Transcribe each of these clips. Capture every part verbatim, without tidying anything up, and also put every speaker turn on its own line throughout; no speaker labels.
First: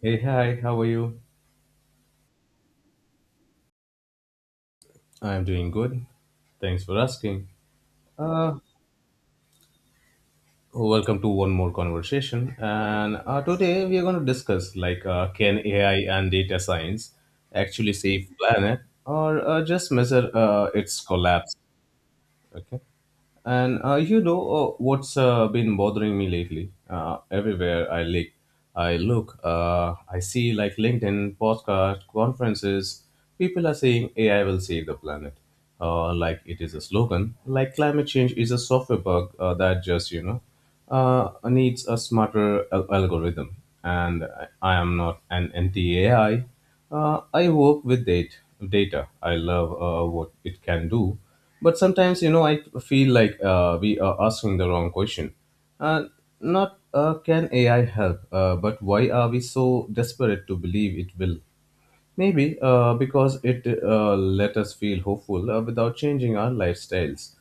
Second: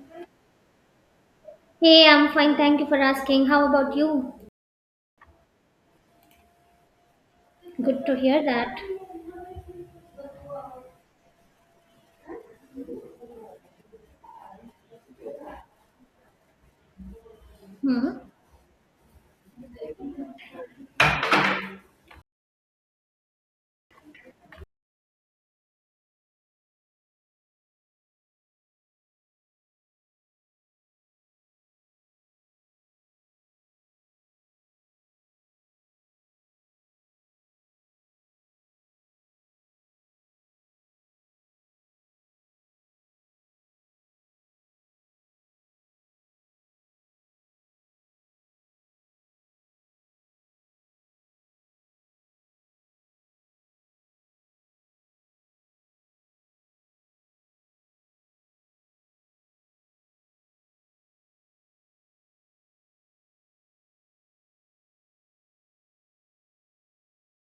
Hey, hi, how are you?
Hey, I'm fine. Thank you for asking. How about you?
I'm doing good. Thanks for asking.
Good to hear
Uh,
that.
Welcome to one more conversation. And uh, Today we are going to discuss like uh, can A I and data science actually
Hmm.
save planet or uh, just measure uh, its collapse? Okay. And uh, you know uh, what's uh, been bothering me lately? Uh, everywhere I look, I look, uh, I see like LinkedIn, podcast, conferences. People are saying A I will save the planet, uh, like it is a slogan. Like climate change is a software bug uh, that just you know uh, needs a smarter al- algorithm. And I I am not an anti-A I. Uh, I work with data. Data. I love uh, what it can do, but sometimes you know i feel like uh, we are asking the wrong question, uh, not uh, can ai help, uh, but why are we so desperate to believe it will? Maybe uh, because it uh, let us feel hopeful uh, without changing our lifestyles.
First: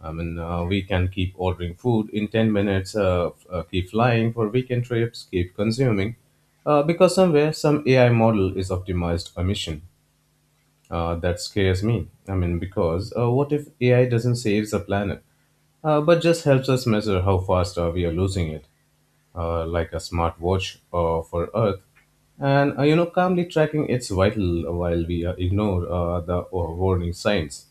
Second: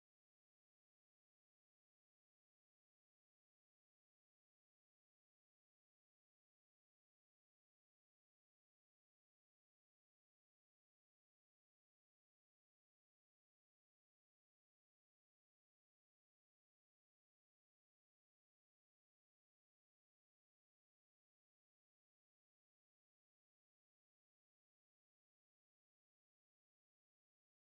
I mean, uh, We can keep ordering food in ten minutes, uh, f- uh, keep flying for weekend trips, keep consuming, uh, because somewhere some A I model is optimized a mission. Uh, that scares me. I mean, because uh, what if A I doesn't save the planet, uh, but just helps us measure how fast uh, we are losing it, uh, like a smart watch uh, for Earth, and uh, you know, calmly tracking its vital while we uh, ignore uh, the uh, warning signs.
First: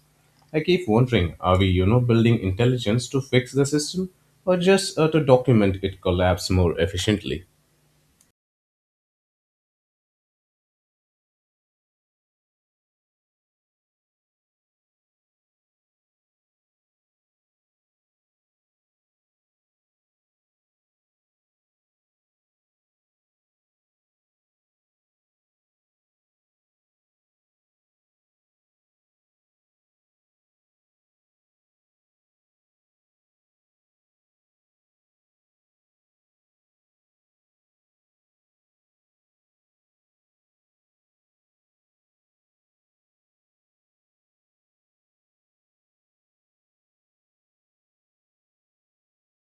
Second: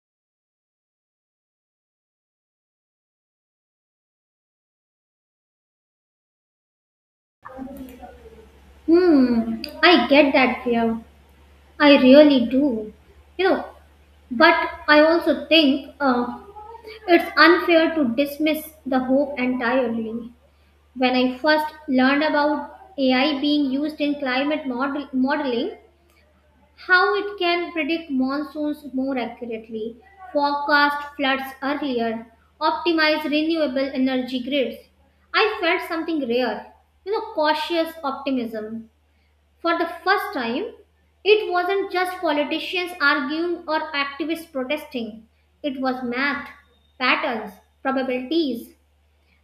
I keep wondering, are we, you know, building intelligence to fix the system, or just uh, to document its collapse more efficiently?
Hmm. I get that fear. I really do. You know, but I also think uh, it's unfair to dismiss the hope entirely. When I first learned about A I being used in climate model- modeling, how it can predict monsoons more accurately, forecast floods earlier, optimize renewable energy grids. I felt something rare, you know, cautious optimism. For the first time, it wasn't just politicians arguing or activists protesting, it was math, patterns, probabilities,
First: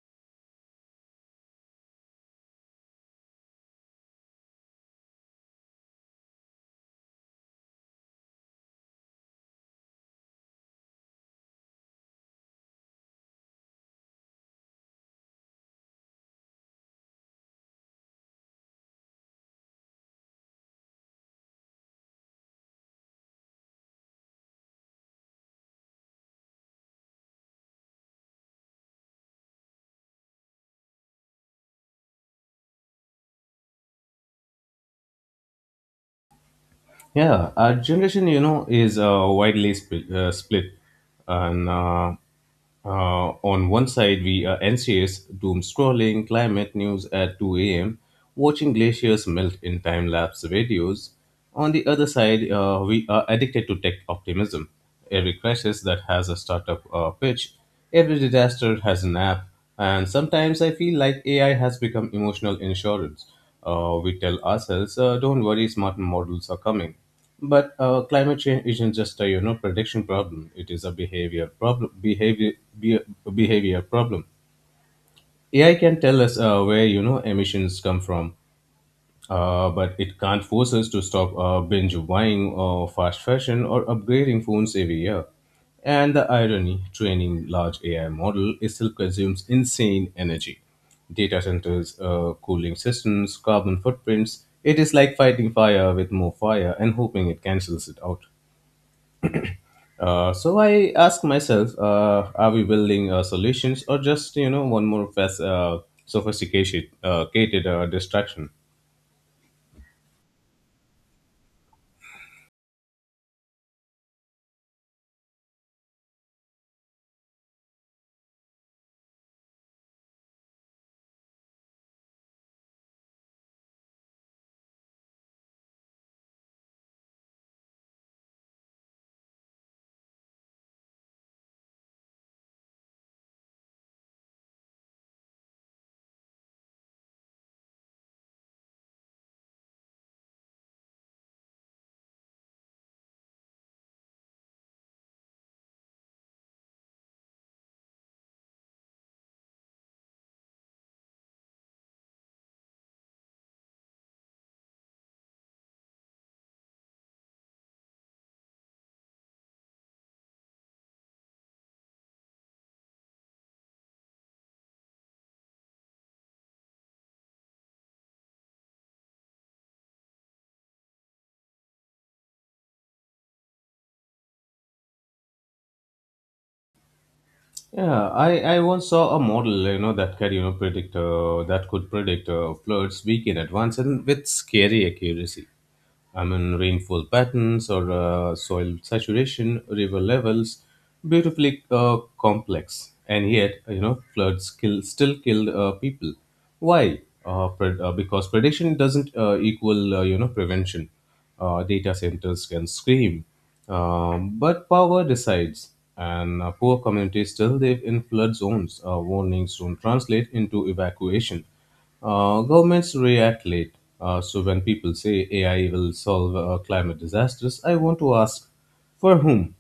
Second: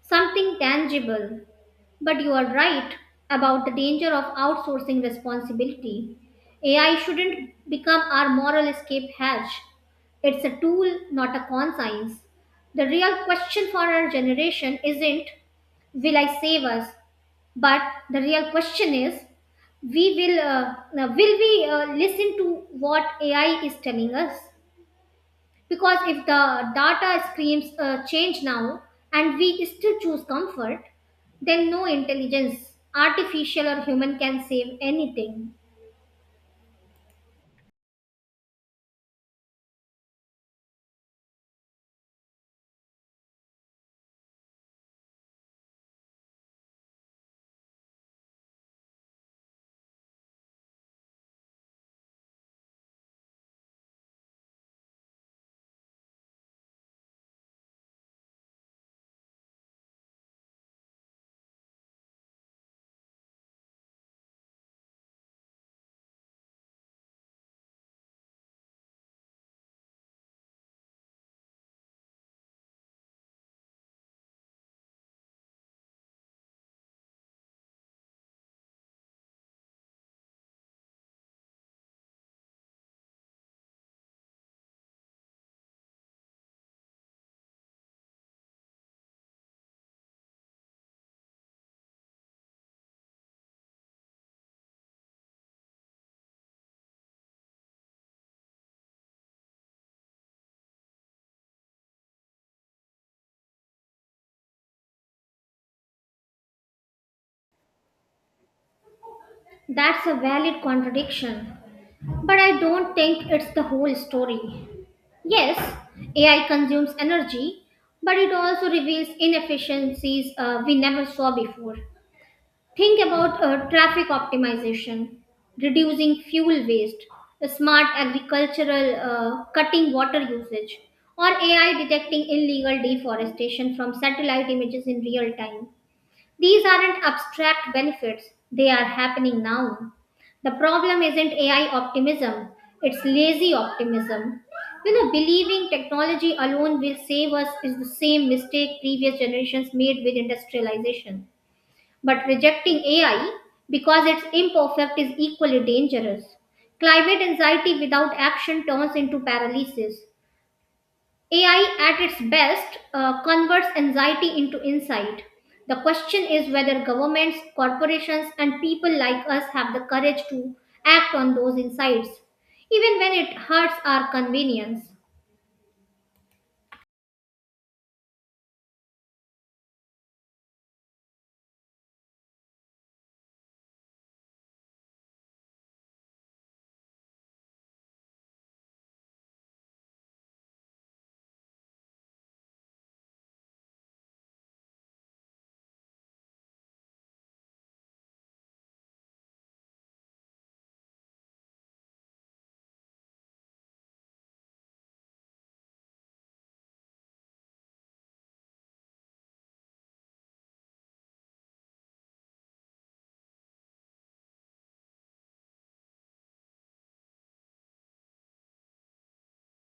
something tangible. But you are right about the danger of outsourcing responsibility. A I shouldn't become our moral escape hatch. It's a tool, not a conscience. The real question for our generation isn't, will I save us? But the real question is, we will, uh, uh, will we uh, listen to what A I is telling us? Because if the data screams uh, change now and we still choose comfort, then no intelligence, artificial or human, can save anything.
Yeah, our generation, you know, is uh, widely split. Uh, split. And uh, uh, on one side, we are anxious, doom scrolling, climate news at two a m, watching glaciers melt in time lapse videos. On the other side, uh, we are addicted to tech optimism. Every crisis that has a startup uh, pitch, every disaster has an app, and sometimes I feel like A I has become emotional insurance. Uh, we tell ourselves, uh, "Don't worry, smart models are coming." But uh, climate change isn't just a you know prediction problem; it is a behavior problem. Behavior be, behavior problem. A I can tell us uh, where you know emissions come from, uh, but it can't force us to stop uh, binge buying uh, fast fashion or upgrading phones every year. And the irony training large A I model it still consumes insane energy. Data centers, uh, cooling systems, carbon footprints. It is like fighting fire with more fire and hoping it cancels it out. Uh, so I ask myself, uh, are we building uh, solutions or just you know one more fast, uh, sophisticated uh, cated, uh, distraction?
That's a valid contradiction. But I don't think it's the whole story. Yes, A I consumes energy, but it also reveals inefficiencies uh, we never saw before. Think about uh, traffic optimization, reducing fuel waste, a smart agricultural uh, cutting water usage, or A I detecting illegal deforestation from satellite images in real time. These aren't abstract benefits, they are happening now. The problem isn't A I optimism, it's lazy optimism. You know, believing technology alone will save us is the same mistake previous generations made with industrialization. But rejecting A I because it's imperfect is equally dangerous. Climate anxiety without action turns into paralysis. A I at its best uh, converts anxiety into insight. The question is whether governments, corporations, and people like us have the courage to act on those insights, even when it hurts our convenience.
Yeah, I, I once saw a model, you know, that could, you know, predict, uh, that could predict uh, floods week in advance and with scary accuracy. I mean, rainfall patterns or uh, soil saturation, river levels, beautifully uh, complex. And yet, you know, floods kill, still killed uh, people. Why? Uh, pred- uh, because prediction doesn't uh, equal, uh, you know, prevention. Uh, data centers can scream, um, but power decides. And uh, poor communities still live in flood zones. Uh, warnings don't translate into evacuation. Uh, governments react late. Uh, so when people say A I will solve uh, climate disasters, I want to ask, for whom?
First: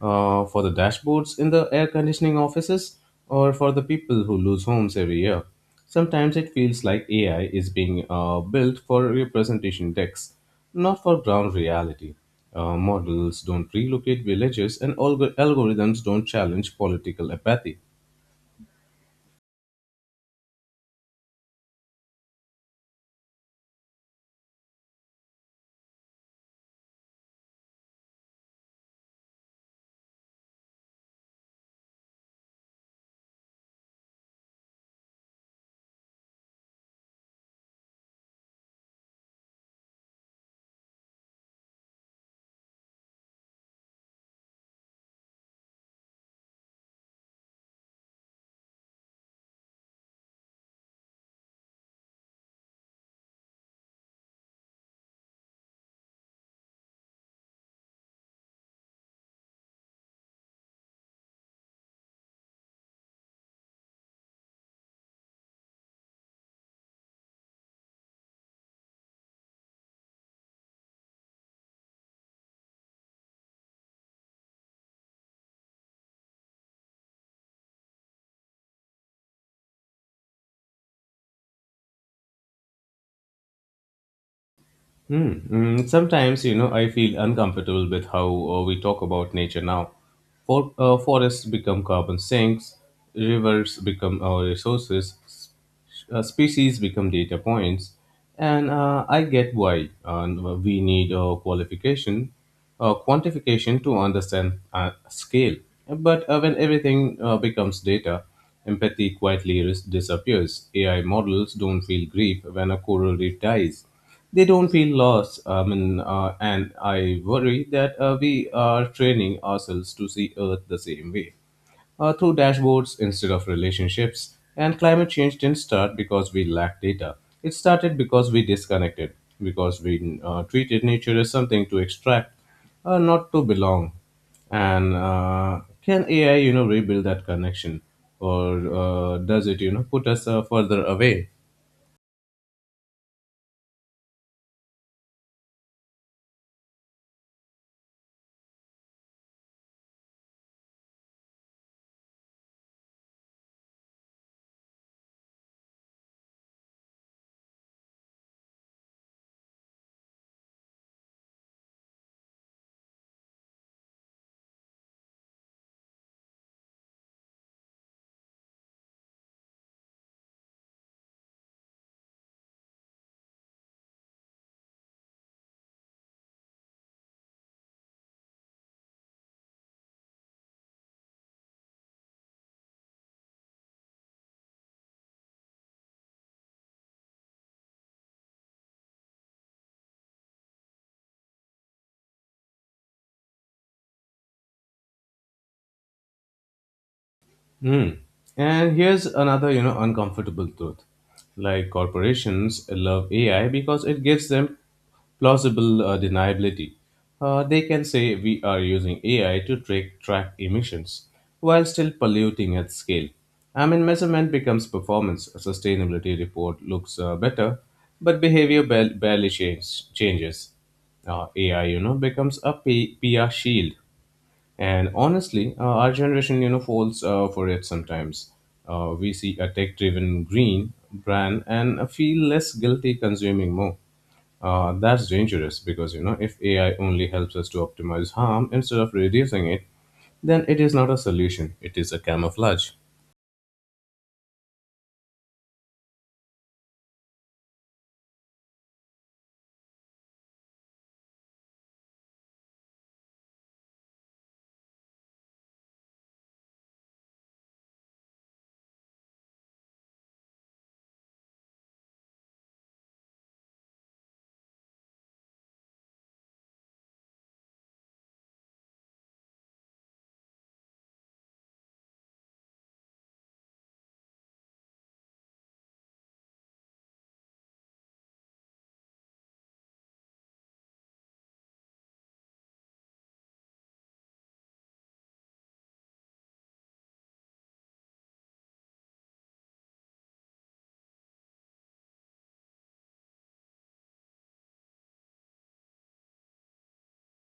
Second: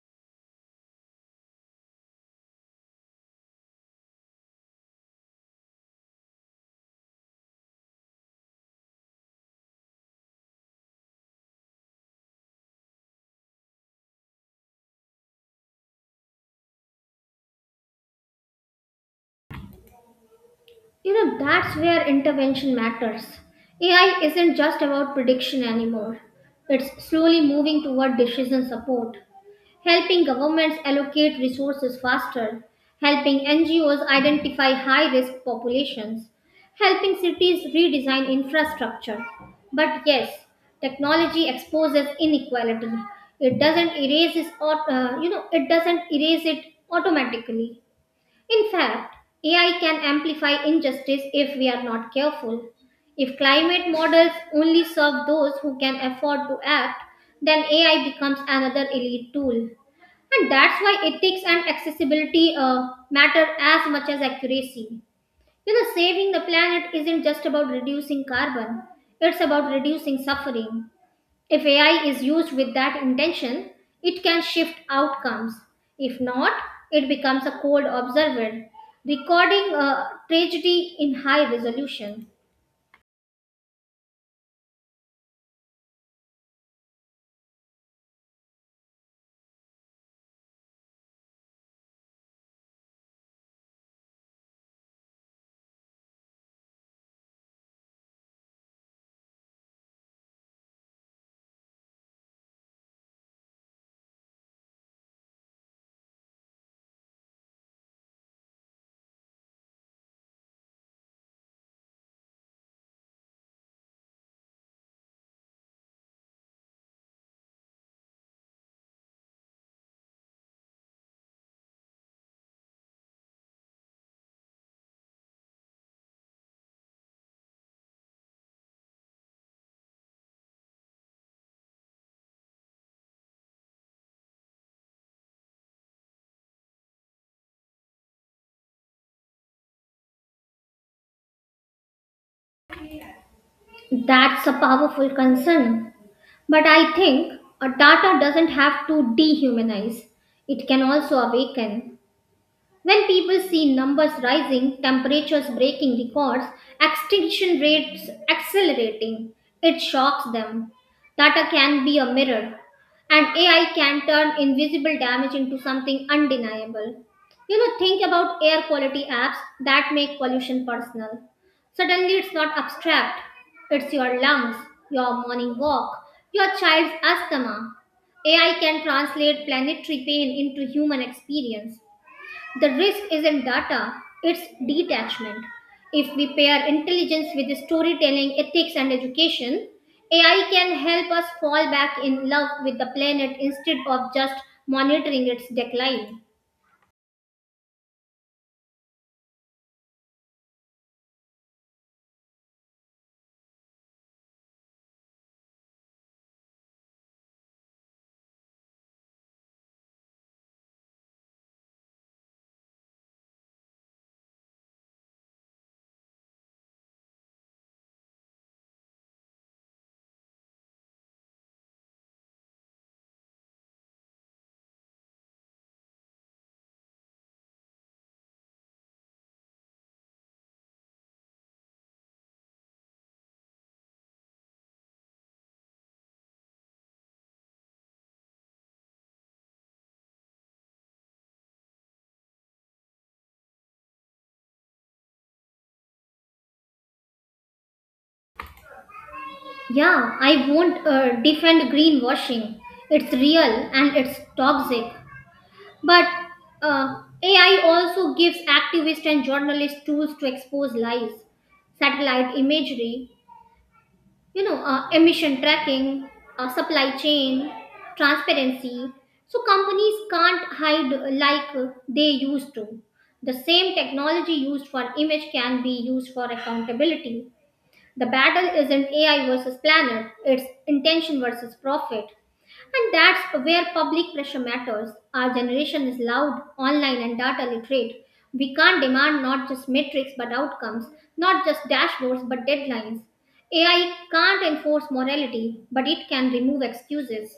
uh, For the dashboards in the air conditioning offices, or for the people who lose homes every year. Sometimes it feels like A I is being uh, built for representation decks, not for ground reality. Uh, models don't relocate villages, and alg- algorithms don't challenge political apathy.
You know, that's where intervention matters. A I isn't just about prediction anymore. It's slowly moving toward decision support, helping governments allocate resources faster, helping N G Os identify high risk populations, helping cities redesign infrastructure. But yes, technology exposes inequality. It doesn't erase it, aut- uh, you know, it doesn't erase it automatically. In fact, A I can amplify injustice if we are not careful. If climate models only serve those who can afford to act, then A I becomes another elite tool. And that's why ethics and accessibility uh, matter as much as accuracy. You know, saving the planet isn't just about reducing carbon, it's about reducing suffering. If A I is used with that intention, it can shift outcomes. If not, it becomes a cold observer, recording a tragedy in high resolution.
Mm, mm, sometimes, you know, I feel uncomfortable with how uh, we talk about nature now. For, uh, forests become carbon sinks, rivers become our resources, s- uh, species become data points, and uh, I get why uh, we need a qualification, uh, quantification to understand uh, scale. But uh, when everything uh, becomes data, empathy quietly ris- disappears. A I models don't feel grief when a coral reef dies. They don't feel lost. I mean, uh, and I worry that uh, we are training ourselves to see Earth the same way, uh, through dashboards instead of relationships. And climate change didn't start because we lacked data. It started because we disconnected, because we uh, treated nature as something to extract, uh, not to belong. And uh, can A I, you know, rebuild that connection, or uh, does it, you know, put us uh, further away?
That's a powerful concern. But I think a data doesn't have to dehumanize, it can also awaken. When people see numbers rising, temperatures breaking records, extinction rates accelerating, it shocks them. Data can be a mirror, and A I can turn invisible damage into something undeniable. You know, think about air quality apps that make pollution personal. Suddenly, it's not abstract, it's your lungs, your morning walk, your child's asthma. A I can translate planetary pain into human experience. The risk isn't data, it's detachment. If we pair intelligence with storytelling, ethics, and education, A I can help us fall back in love with the planet instead of just monitoring its decline.
Hmm. And here's another, you know, uncomfortable truth. Like corporations love A I because it gives them plausible uh, deniability. Uh, they can say we are using A I to track, track emissions while still polluting at scale. I mean, measurement becomes performance. A sustainability report looks uh, better, but behavior ba- barely change, changes. Uh, A I, you know, becomes a P- PR shield, and honestly, uh, our generation, you know, falls uh, for it sometimes. Uh, we see a tech-driven green brand and uh, feel less guilty consuming more. Uh, that's dangerous because, you know, if A I only helps us to optimize harm instead of reducing it, then it is not a solution. It is a camouflage.
Yeah, I won't uh, defend greenwashing. It's real and it's toxic. But uh, A I also gives activists and journalists tools to expose lies. Satellite imagery, you know uh, emission tracking uh, supply chain transparency so companies can't hide like they used to. The same technology used for image can be used for accountability. The battle isn't A I versus planet, it's intention versus profit. And that's where public pressure matters. Our generation is loud, online, and data literate. We can't demand not just metrics but outcomes, not just dashboards but deadlines. A I can't enforce morality, but it can remove excuses.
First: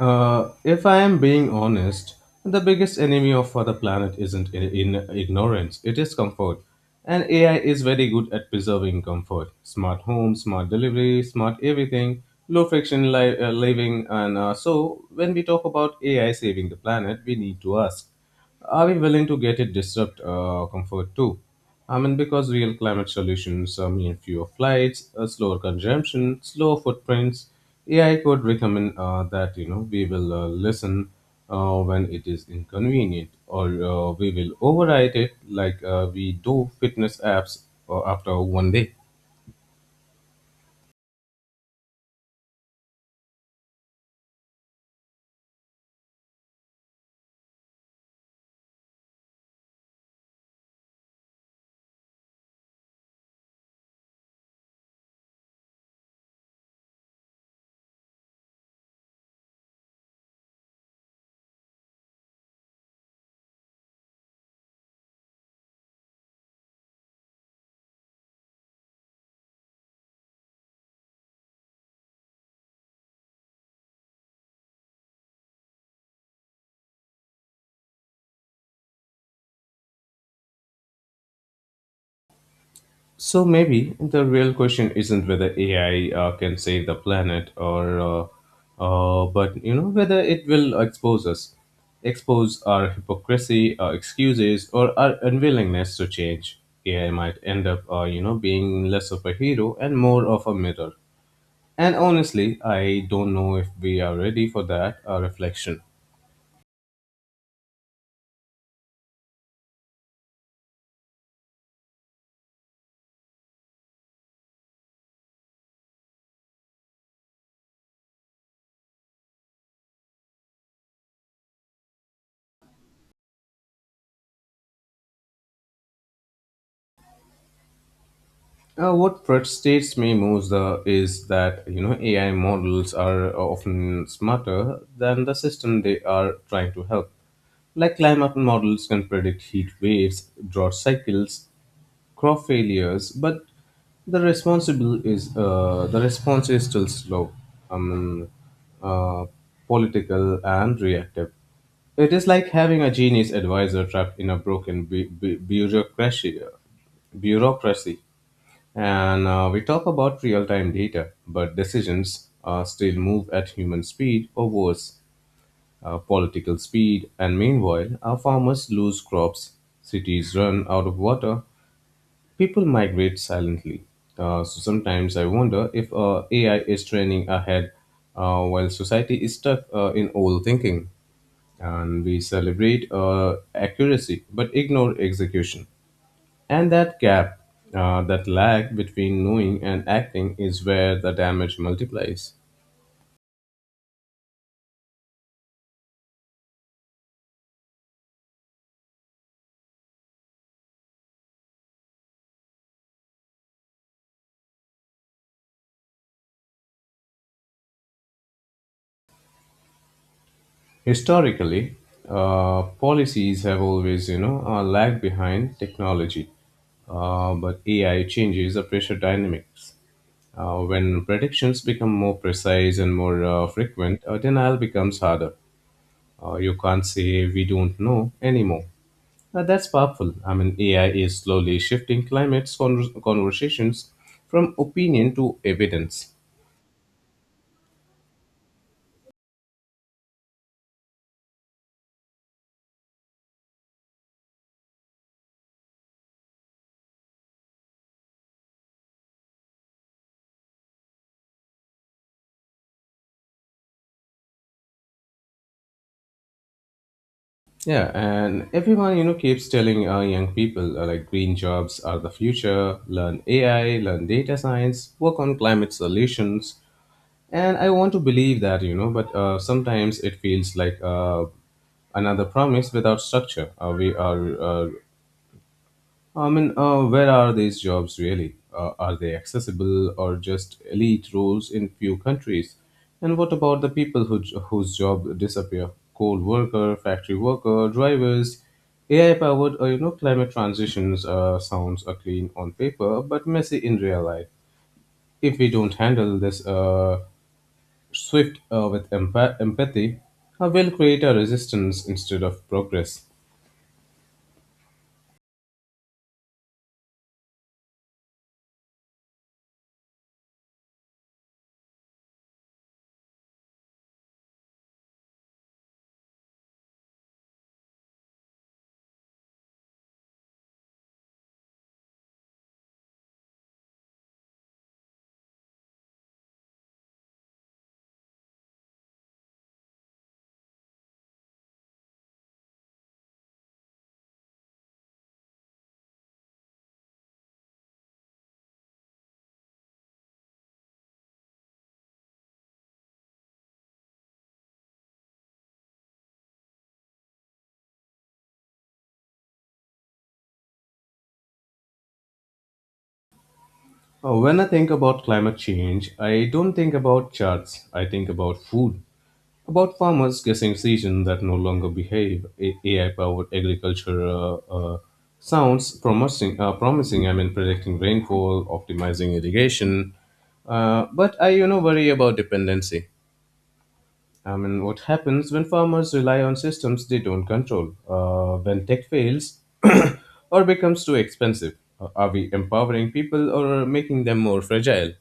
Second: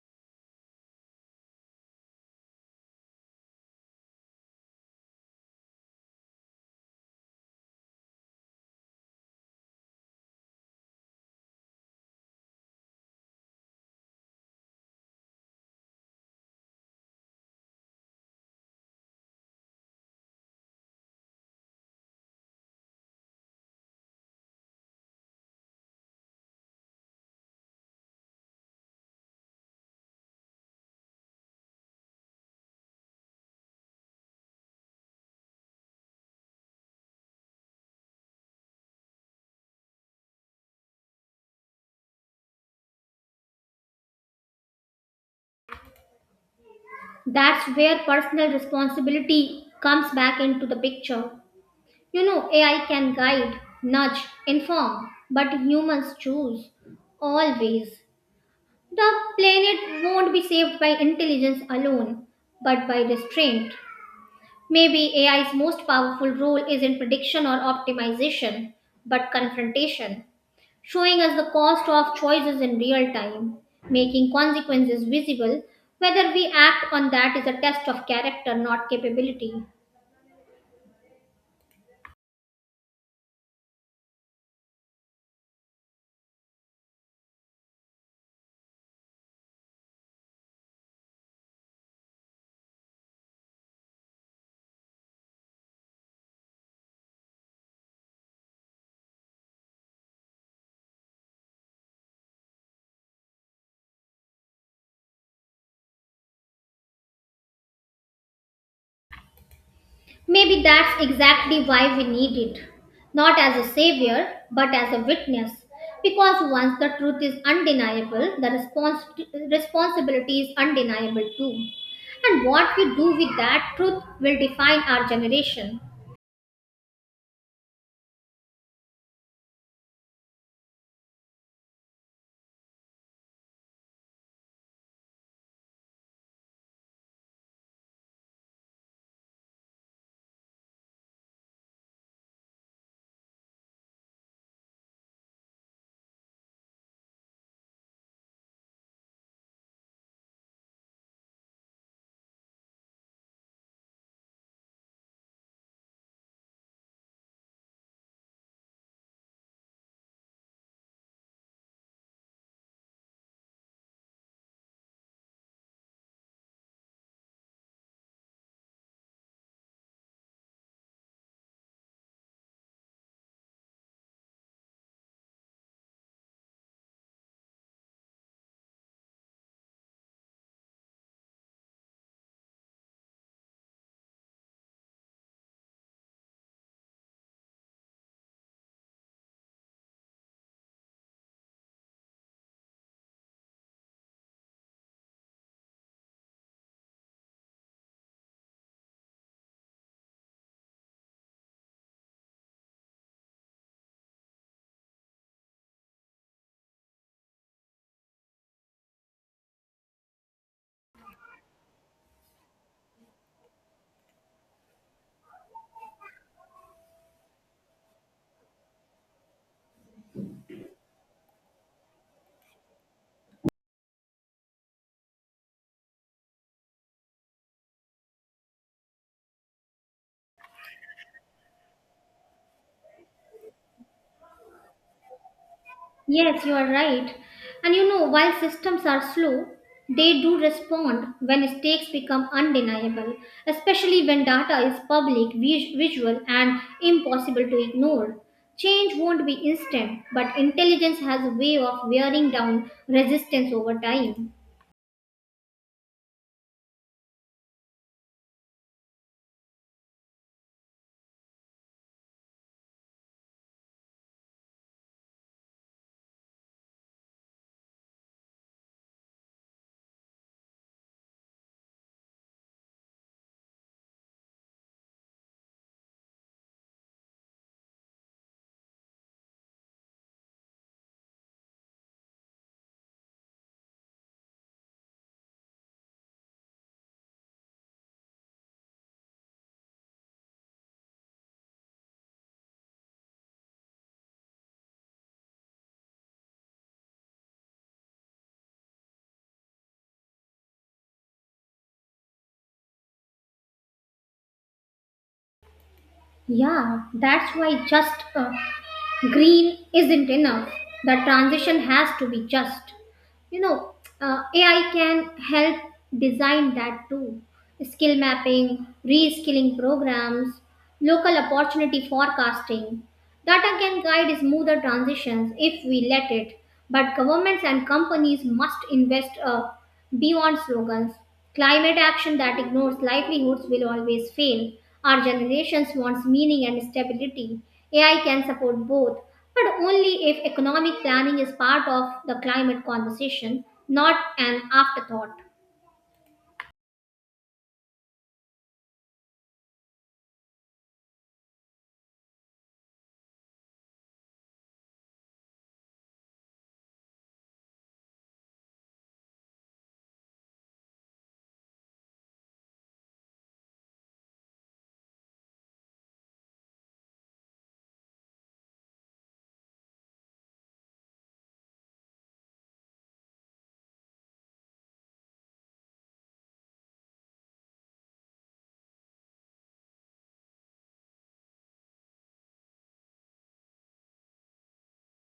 Uh, if I am being honest, the biggest enemy of for the planet isn't I- in ignorance, it is comfort. And A I is very good at preserving comfort. Smart home, smart delivery, smart everything, low friction li- uh, living. And uh, So, when we talk about A I saving the planet, we need to ask, are we willing to get it disrupt uh, comfort too? I mean, because real climate solutions uh, mean fewer flights, uh, slower consumption, slower footprints. A I could recommend uh, that you know we will uh, listen uh, when it is inconvenient, or uh, we will override it like uh, we do fitness apps uh, after one day.
That's where personal responsibility comes back into the picture. You know, A I can guide, nudge, inform, but humans choose always. The planet won't be saved by intelligence alone, but by restraint. Maybe A I's most powerful role is in prediction or optimization, but confrontation, showing us the cost of choices in real time, making consequences visible. Whether we act on that is a test of character, not capability.
So maybe the real question isn't whether A I uh, can save the planet or, uh, uh, but you know whether it will expose us, expose our hypocrisy, our excuses, or our unwillingness to change. A I might end up, uh, you know, being less of a hero and more of a mirror. And honestly, I don't know if we are ready for that uh, reflection.
Maybe that's exactly why we need it. Not as a savior, but as a witness. Because once the truth is undeniable, the respons- responsibility is undeniable too. And what we do with that truth will define our generation.
Uh, what frustrates me most uh, is that you know A I models are often smarter than the system they are trying to help. Like climate models can predict heat waves, drought cycles, crop failures, but the responsible is uh, the response is still slow, um, uh, political and reactive. It is like having a genius advisor trapped in a broken bu- bu- bureaucracy. Bureaucracy. And uh, we talk about real time data, but decisions uh, still move at human speed or worse, uh, political speed. And meanwhile, our farmers lose crops, cities run out of water, people migrate silently. Uh, so sometimes I wonder if uh, A I is training ahead uh, while society is stuck uh, in old thinking. And we celebrate uh, accuracy but ignore execution. And that gap, uh, that lag between knowing and acting, is where the damage multiplies. Historically, uh, policies have always, you know, uh, lagged behind technology, uh, but A I changes the pressure dynamics. Uh, when predictions become more precise and more uh, frequent, uh, denial becomes harder. Uh, you can't say we don't know anymore. Uh, that's powerful. I mean, A I is slowly shifting climate con- conversations from opinion to evidence.
Yes, you are right. And you know, while systems are slow, they do respond when stakes become undeniable, especially when data is public, vis- visual, and impossible to ignore. Change won't be instant, but intelligence has a way of wearing down resistance over time.
Yeah, and everyone you know keeps telling uh, young people uh, like green jobs are the future. Learn A I, learn data science, work on climate solutions. And I want to believe that, you know, but uh, sometimes it feels like uh, another promise without structure. Uh, we are uh, I mean, uh, Where are these jobs really? Uh, are they accessible or just elite roles in few countries? And what about the people who, whose job disappear? Coal worker, factory worker, drivers. A I powered, uh, you know, climate transitions uh, sounds uh, clean on paper, but messy in real life. If we don't handle this uh, swift uh, with empath- empathy, uh, we'll create a resistance instead of progress.
Yeah, that's why just uh, green isn't enough. The transition has to be just. You know, uh, A I can help design that too. Skill mapping, reskilling programs, local opportunity forecasting. Data can guide smoother transitions if we let it, but governments and companies must invest uh, beyond slogans. Climate action that ignores livelihoods will always fail. Our generations wants meaning and stability. A I can support both, but only if economic planning is part of the climate conversation, not an afterthought.
Uh, When I think about climate change, I don't think about charts. I think about food, about farmers guessing seasons that no longer behave. A I powered agriculture uh, uh, sounds promising, uh, promising. I mean, predicting rainfall, optimizing irrigation. Uh, but I, you know, worry about dependency. I mean, what happens when farmers rely on systems they don't control? Uh, when tech fails or becomes too expensive? Uh, Are we empowering people or making them more fragile?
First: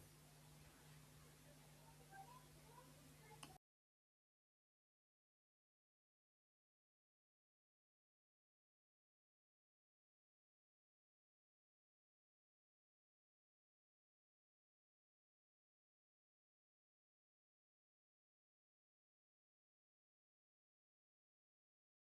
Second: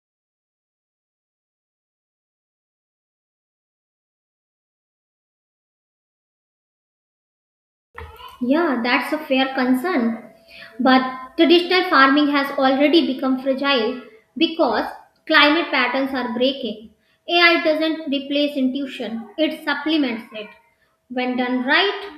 Yeah, that's a fair concern. But traditional farming has already become fragile because climate patterns are breaking. A I doesn't replace intuition, it supplements it. When done right,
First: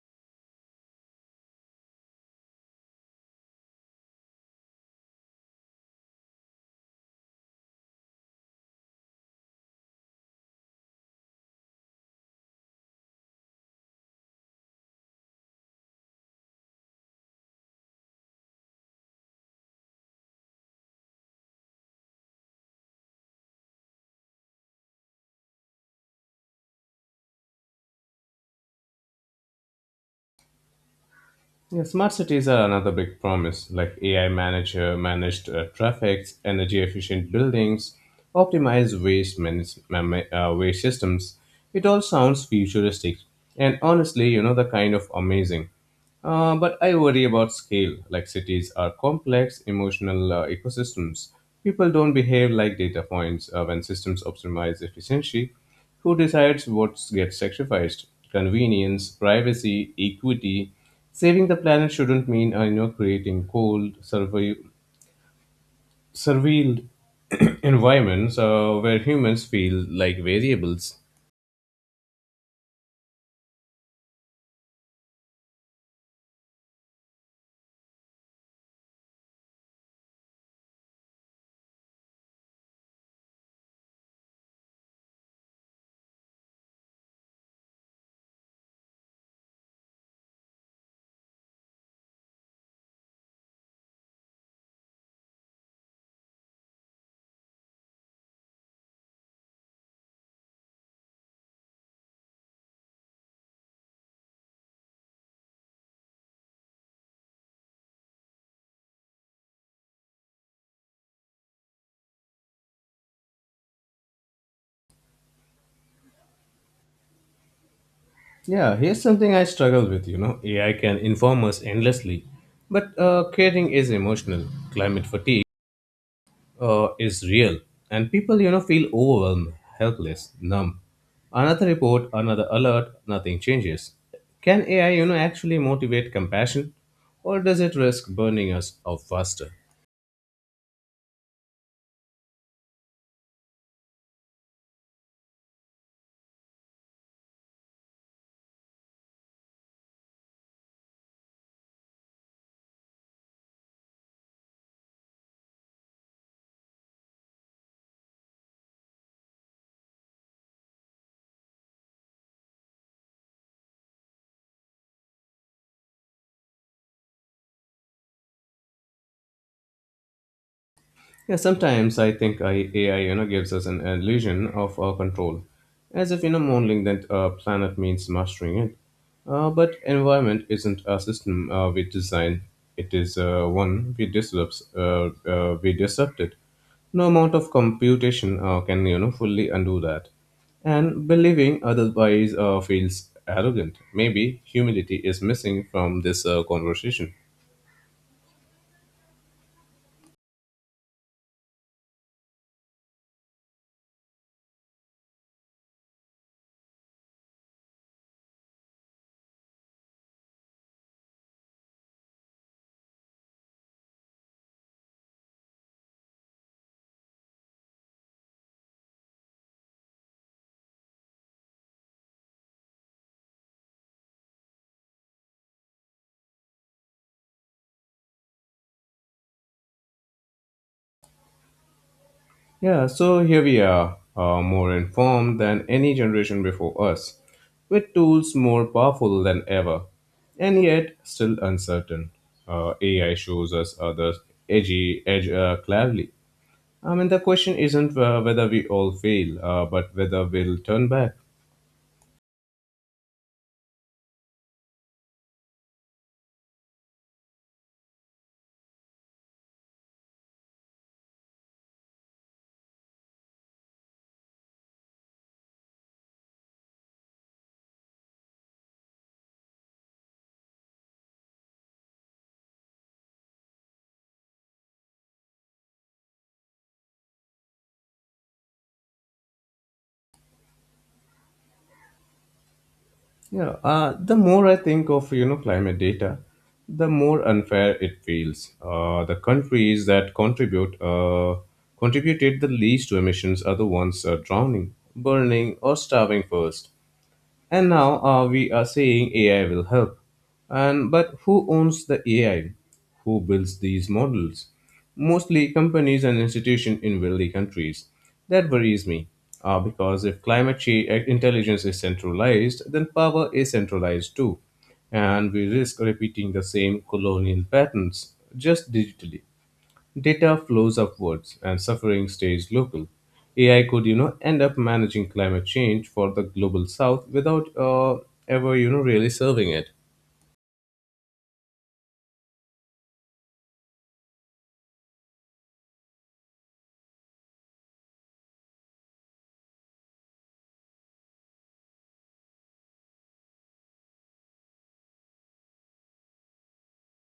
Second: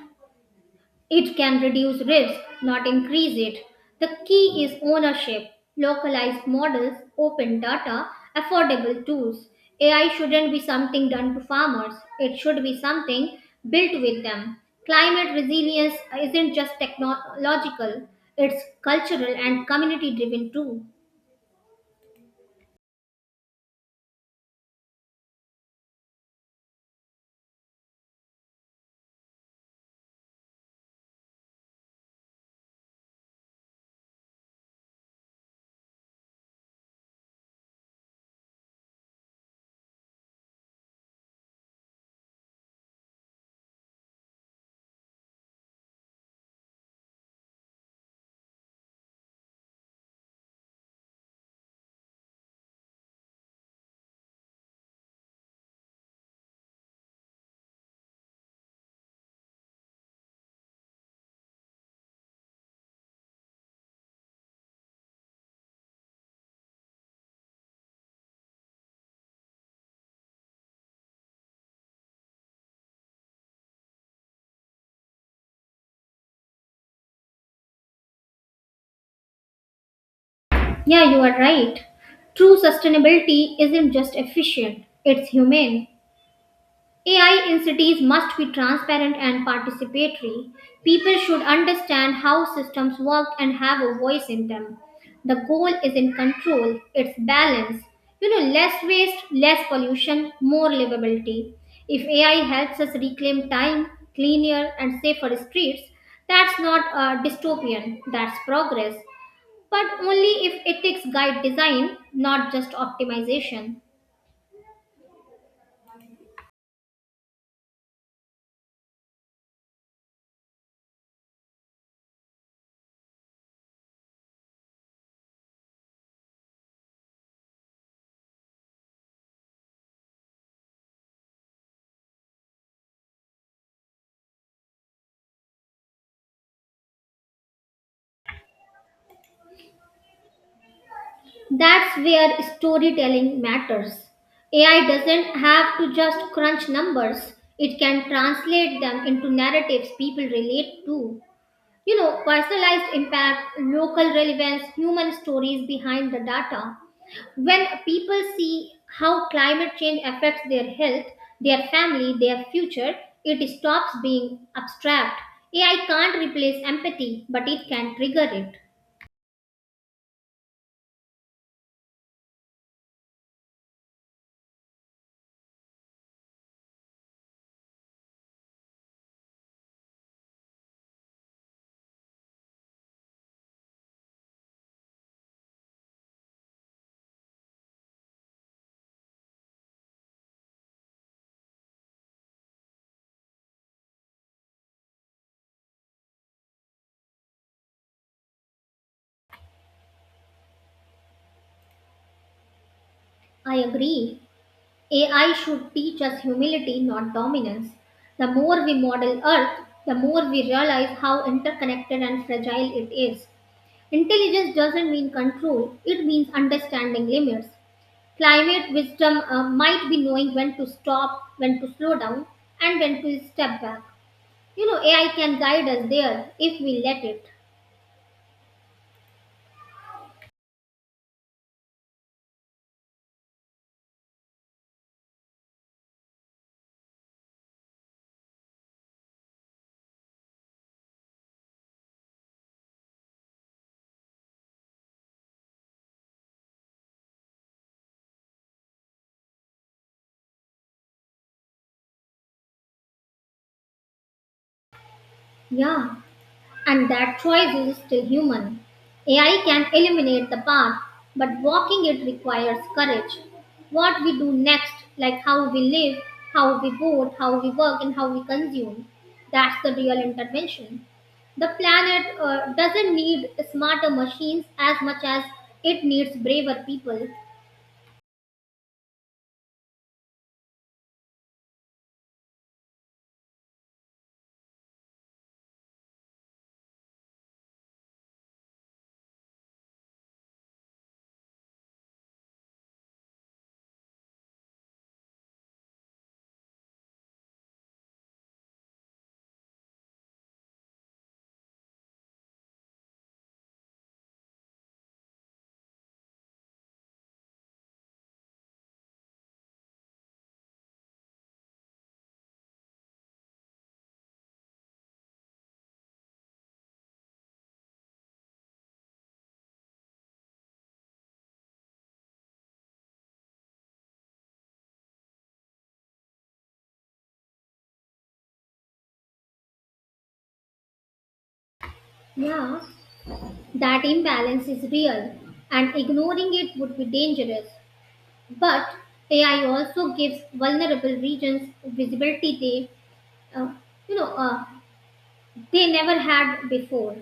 it can reduce risk, not increase it. The key is ownership, localized models, open data, affordable tools. A I shouldn't be something done to farmers, it should be something built with them. Climate resilience isn't just technological, it's cultural and community driven too.
Yeah, smart cities are another big promise, like A I manager managed uh, traffics, energy efficient buildings, optimized waste manage- ma- ma- uh, waste systems. It all sounds futuristic, and honestly, you know the kind of amazing. Uh, but I worry about scale. Like cities are complex, emotional uh, ecosystems. People don't behave like data points uh, when systems optimize efficiency. Who decides what gets sacrificed? Convenience, privacy, equity. Saving the planet shouldn't mean uh, you know creating cold, survey, surveilled environments uh, where humans feel like variables.
Yeah, you are right. True sustainability isn't just efficient, it's humane. A I in cities must be transparent and participatory. People should understand how systems work and have a voice in them. The goal is in control, it's balance. You know, less waste, less pollution, more livability. If A I helps us reclaim time, cleaner and safer streets, that's not a dystopian, that's progress. But only if ethics guide design, not just optimization.
Yeah, here's something I struggle with. You know, A I can inform us endlessly, but uh, caring is emotional. Climate fatigue uh, is real, and people you know feel overwhelmed, helpless, numb. Another report, another alert, nothing changes. Can A I you know actually motivate compassion, or does it risk burning us out faster?
That's where storytelling matters. A I doesn't have to just crunch numbers, it can translate them into narratives people relate to. You know, personalized impact, local relevance, human stories behind the data. When people see how climate change affects their health, their family, their future, it stops being abstract. A I can't replace empathy, but it can trigger it.
Yeah, sometimes I think I, A I, you know, gives us an illusion of uh, control, as if you know, modeling that uh, planet means mastering it. Uh, but environment isn't a system uh, we design; it is uh, one we disrupt. Uh, uh, we disrupt it. No amount of computation uh, can you know fully undo that. And believing otherwise uh, feels arrogant. Maybe humility is missing from this uh, conversation.
I agree. A I should teach us humility, not dominance. The more we model Earth, the more we realize how interconnected and fragile it is. Intelligence doesn't mean control, it means understanding limits. Climate wisdom uh, might be knowing when to stop, when to slow down, and when to step back. You know, A I can guide us there if we let it.
Yeah, so here we are, uh, more informed than any generation before us, with tools more powerful than ever, and yet still uncertain. Uh, A I shows us other edgy edge uh, clearly. I mean, the question isn't uh, whether we all fail, uh, but whether we'll turn back.
Yeah. And that choice is still human. A I can eliminate the path, but walking it requires courage. What we do next, like how we live, how we vote, how we work, and how we consume, that's the real intervention. The planet uh, doesn't need smarter machines as much as it needs braver people.
Yeah, uh, the more I think of you know climate data, the more unfair it feels. Uh, the countries that contribute uh, contributed the least to emissions are the ones uh, drowning, burning, or starving first. And now uh, we are saying A I will help. And but who owns the A I? Who builds these models? Mostly companies and institutions in wealthy countries. That worries me. Uh, because if climate change intelligence is centralized, then power is centralized too. And we risk repeating the same colonial patterns just digitally. Data flows upwards and suffering stays local. A I could, you know, end up managing climate change for the global south without uh, ever, you know, really serving it.
Yeah, that imbalance is real, and ignoring it would be dangerous. But A I also gives vulnerable regions visibility they, uh, you know, uh, they never had before.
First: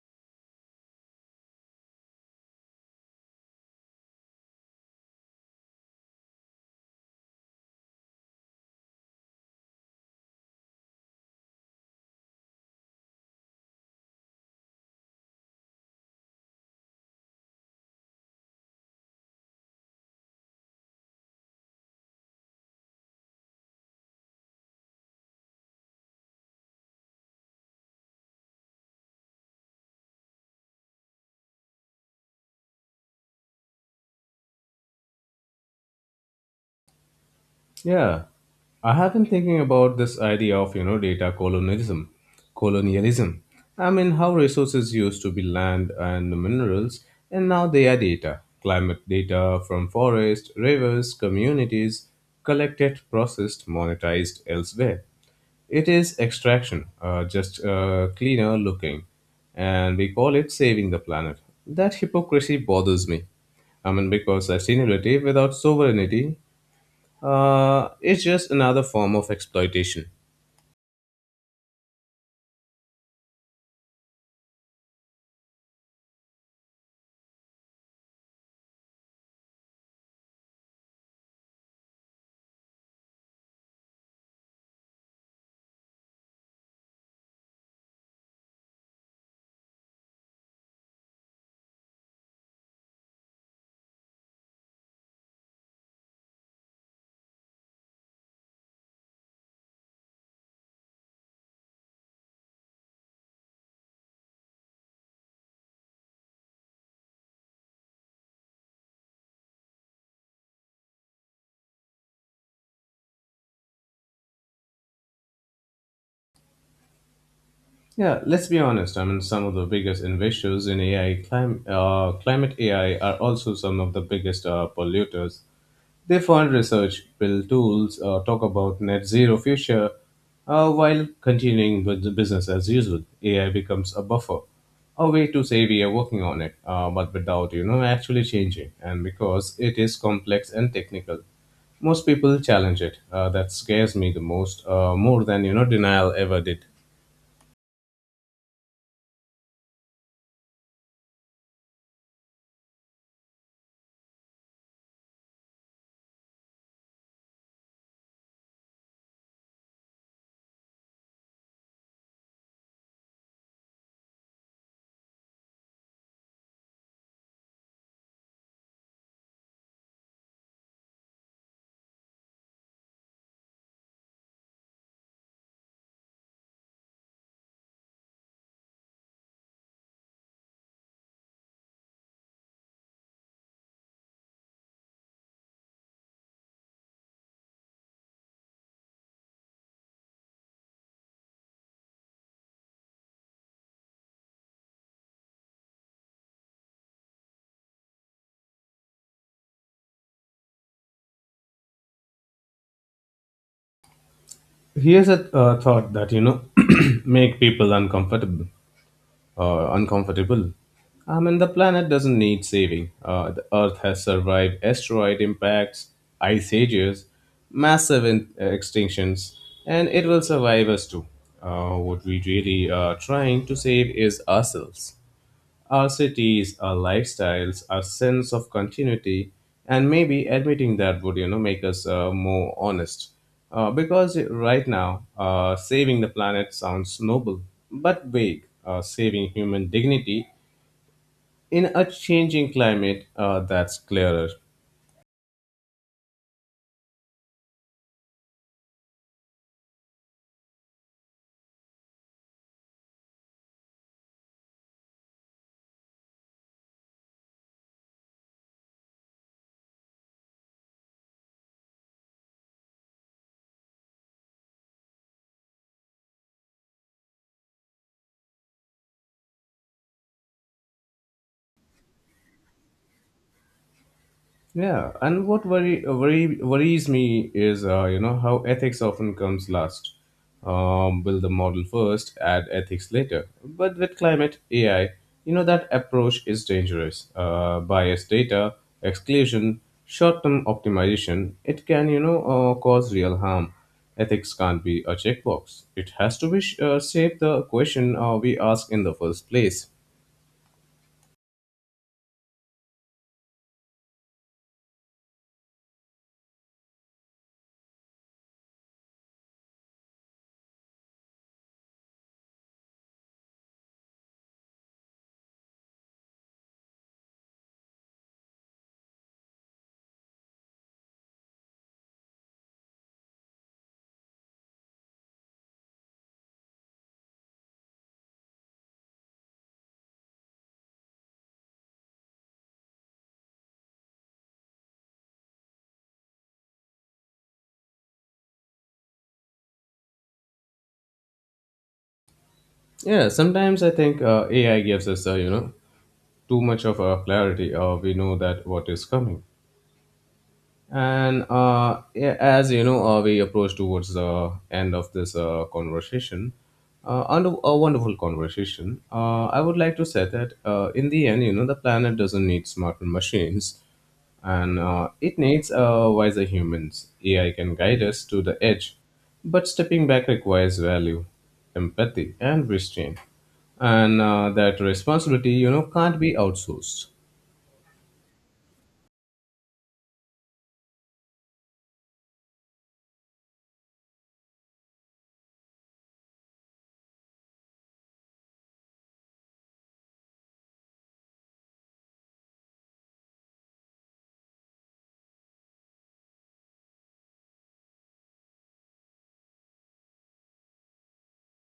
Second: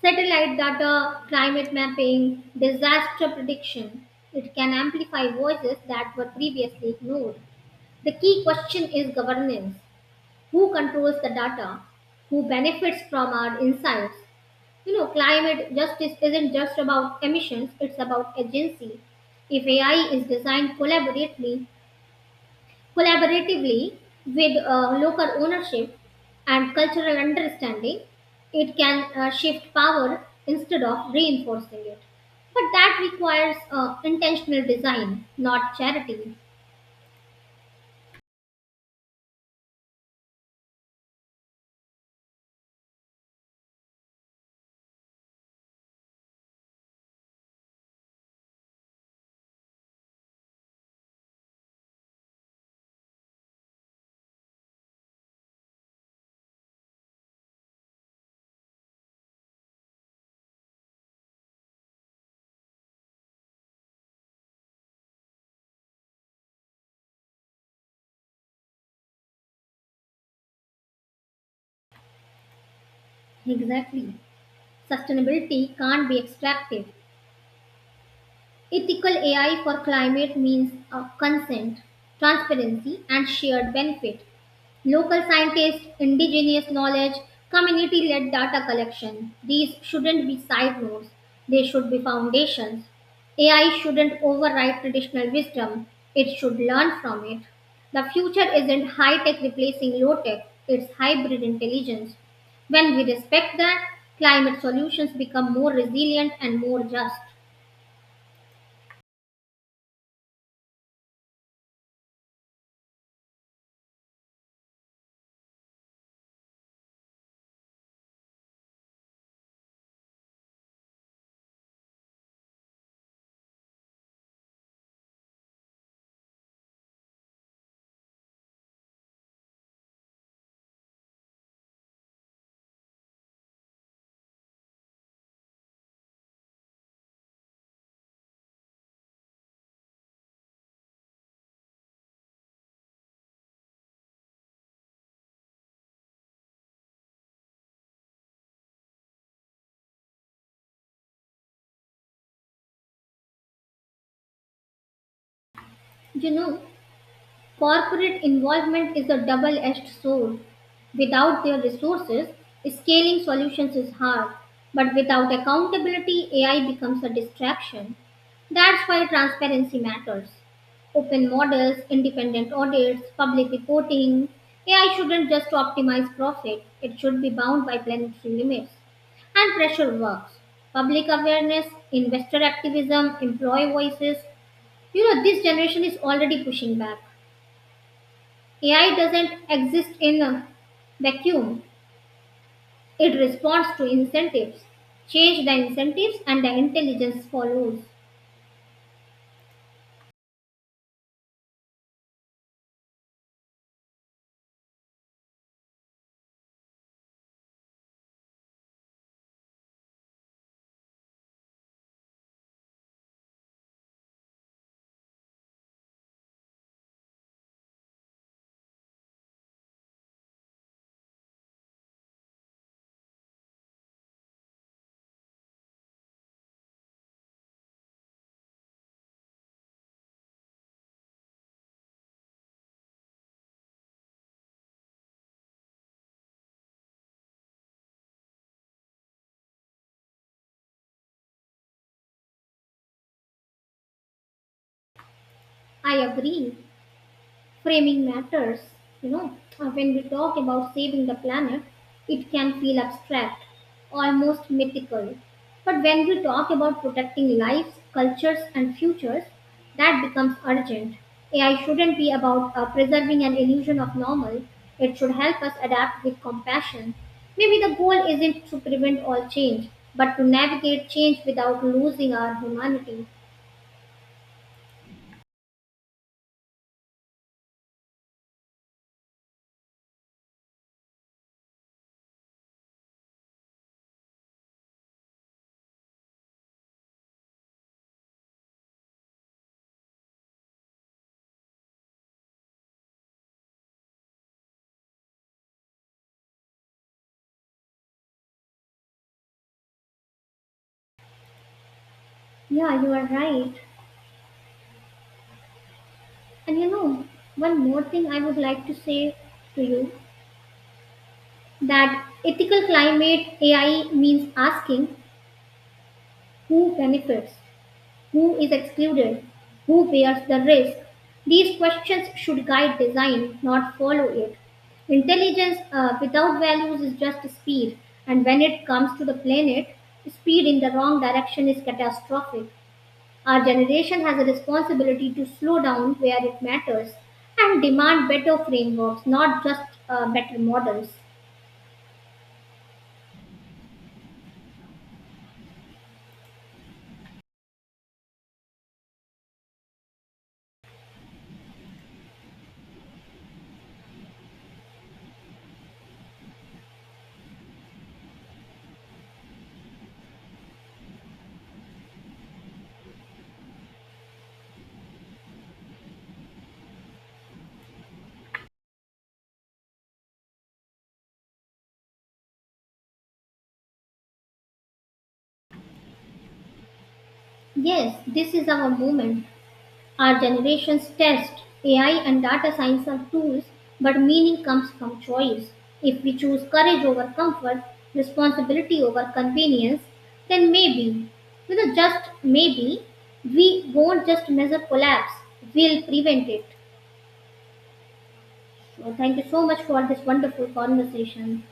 Satellite data, climate mapping, disaster prediction. It can amplify voices that were previously ignored. The key question is governance. Who controls the data? Who benefits from our insights? You know, climate justice isn't just about emissions, it's about agency. If A I is designed collaboratively, Collaboratively with uh, local ownership and cultural understanding, it can uh, shift power instead of reinforcing it. But that requires uh, intentional design, not charity.
Yeah. I have been thinking about this idea of, you know, data colonialism. Colonialism. I mean, how resources used to be land and minerals, and now they are data. Climate data from forests, rivers, communities, collected, processed, monetized elsewhere. It is extraction, uh, just uh, cleaner looking, and we call it saving the planet. That hypocrisy bothers me. I mean, because sustainability without sovereignty uh, is just another form of exploitation.
Exactly. Sustainability can't be extractive. Ethical A I for climate means uh, consent, transparency, and shared benefit. Local scientists, indigenous knowledge, community led data collection. These shouldn't be side nodes, they should be foundations. A I shouldn't override traditional wisdom, it should learn from it. The future isn't high tech replacing low tech, it's hybrid intelligence. When we respect that, climate solutions become more resilient and more just.
Yeah, let's be honest. I mean, some of the biggest investors in A I, clim- uh, climate A I, are also some of the biggest uh, polluters. They fund research, build tools, uh, talk about net zero future, uh, while continuing with the business as usual. A I becomes a buffer, a way to say we are working on it, uh, but without you know actually changing. And because it is complex and technical, most people challenge it. Uh, that scares me the most, uh, more than you know denial ever did.
You know, corporate involvement is a double edged sword. Without their resources, scaling solutions is hard. But without accountability, A I becomes a distraction. That's why transparency matters. Open models, independent audits, public reporting. A I shouldn't just optimize profit, it should be bound by planetary limits. And pressure works. Public awareness, investor activism, employee voices. You know, this generation is already pushing back. A I doesn't exist in a vacuum. It responds to incentives. Change the incentives and the intelligence follows.
Here's a uh, thought that you know make people uncomfortable. Uh, uncomfortable. I mean, the planet doesn't need saving. Uh, the Earth has survived asteroid impacts, ice ages, massive in- uh, extinctions, and it will survive us too. Uh, what we really are trying to save is ourselves. Our cities, our lifestyles, our sense of continuity, and maybe admitting that would you know make us uh, more honest. Uh, because right now, uh, saving the planet sounds noble but vague. Uh, saving human dignity in a changing climate uh, that's clearer.
I agree. Framing matters, you know. Uh, when we talk about saving the planet, it can feel abstract, almost mythical. But when we talk about protecting lives, cultures, and futures, that becomes urgent. AI shouldn't be about uh, preserving an illusion of normal, it should help us adapt with compassion. Maybe the goal isn't to prevent all change, but to navigate change without losing our humanity.
Yeah, and what worry, worry worries me is uh, you know how ethics often comes last. Um, build the model first, add ethics later. But with climate A I, you know that approach is dangerous. Uh, biased data, exclusion, short-term optimization. It can you know uh, cause real harm. Ethics can't be a checkbox. It has to be sh- uh, shape the question uh, we ask in the first place.
Yeah, you are right. And you know, one more thing I would like to say to you, that ethical climate A I means asking who benefits, who is excluded, who bears the risk. These questions should guide design, not follow it. Intelligence uh, without values is just speed, and when it comes to the planet, speed in the wrong direction is catastrophic. Our generation has a responsibility to slow down where it matters and demand better frameworks, not just uh, better models.
Yeah, sometimes I think uh, A I gives us a you know too much of a clarity. Uh, we know that what is coming, and uh, yeah, as you know, uh, we approach towards the end of this uh, conversation. Uh, and a wonderful conversation. Uh, I would like to say that uh, in the end, you know, the planet doesn't need smarter machines, and uh, it needs uh, wiser humans. A I can guide us to the edge, but stepping back requires value, empathy, and restraint and uh, that responsibility you know can't be outsourced.
Yes, this is our moment. Our generation's test. A I and data science are tools, but meaning comes from choice. If we choose courage over comfort, responsibility over convenience, then maybe, you know, just maybe, we won't just measure collapse, we'll prevent it. So, thank you so much for this wonderful conversation.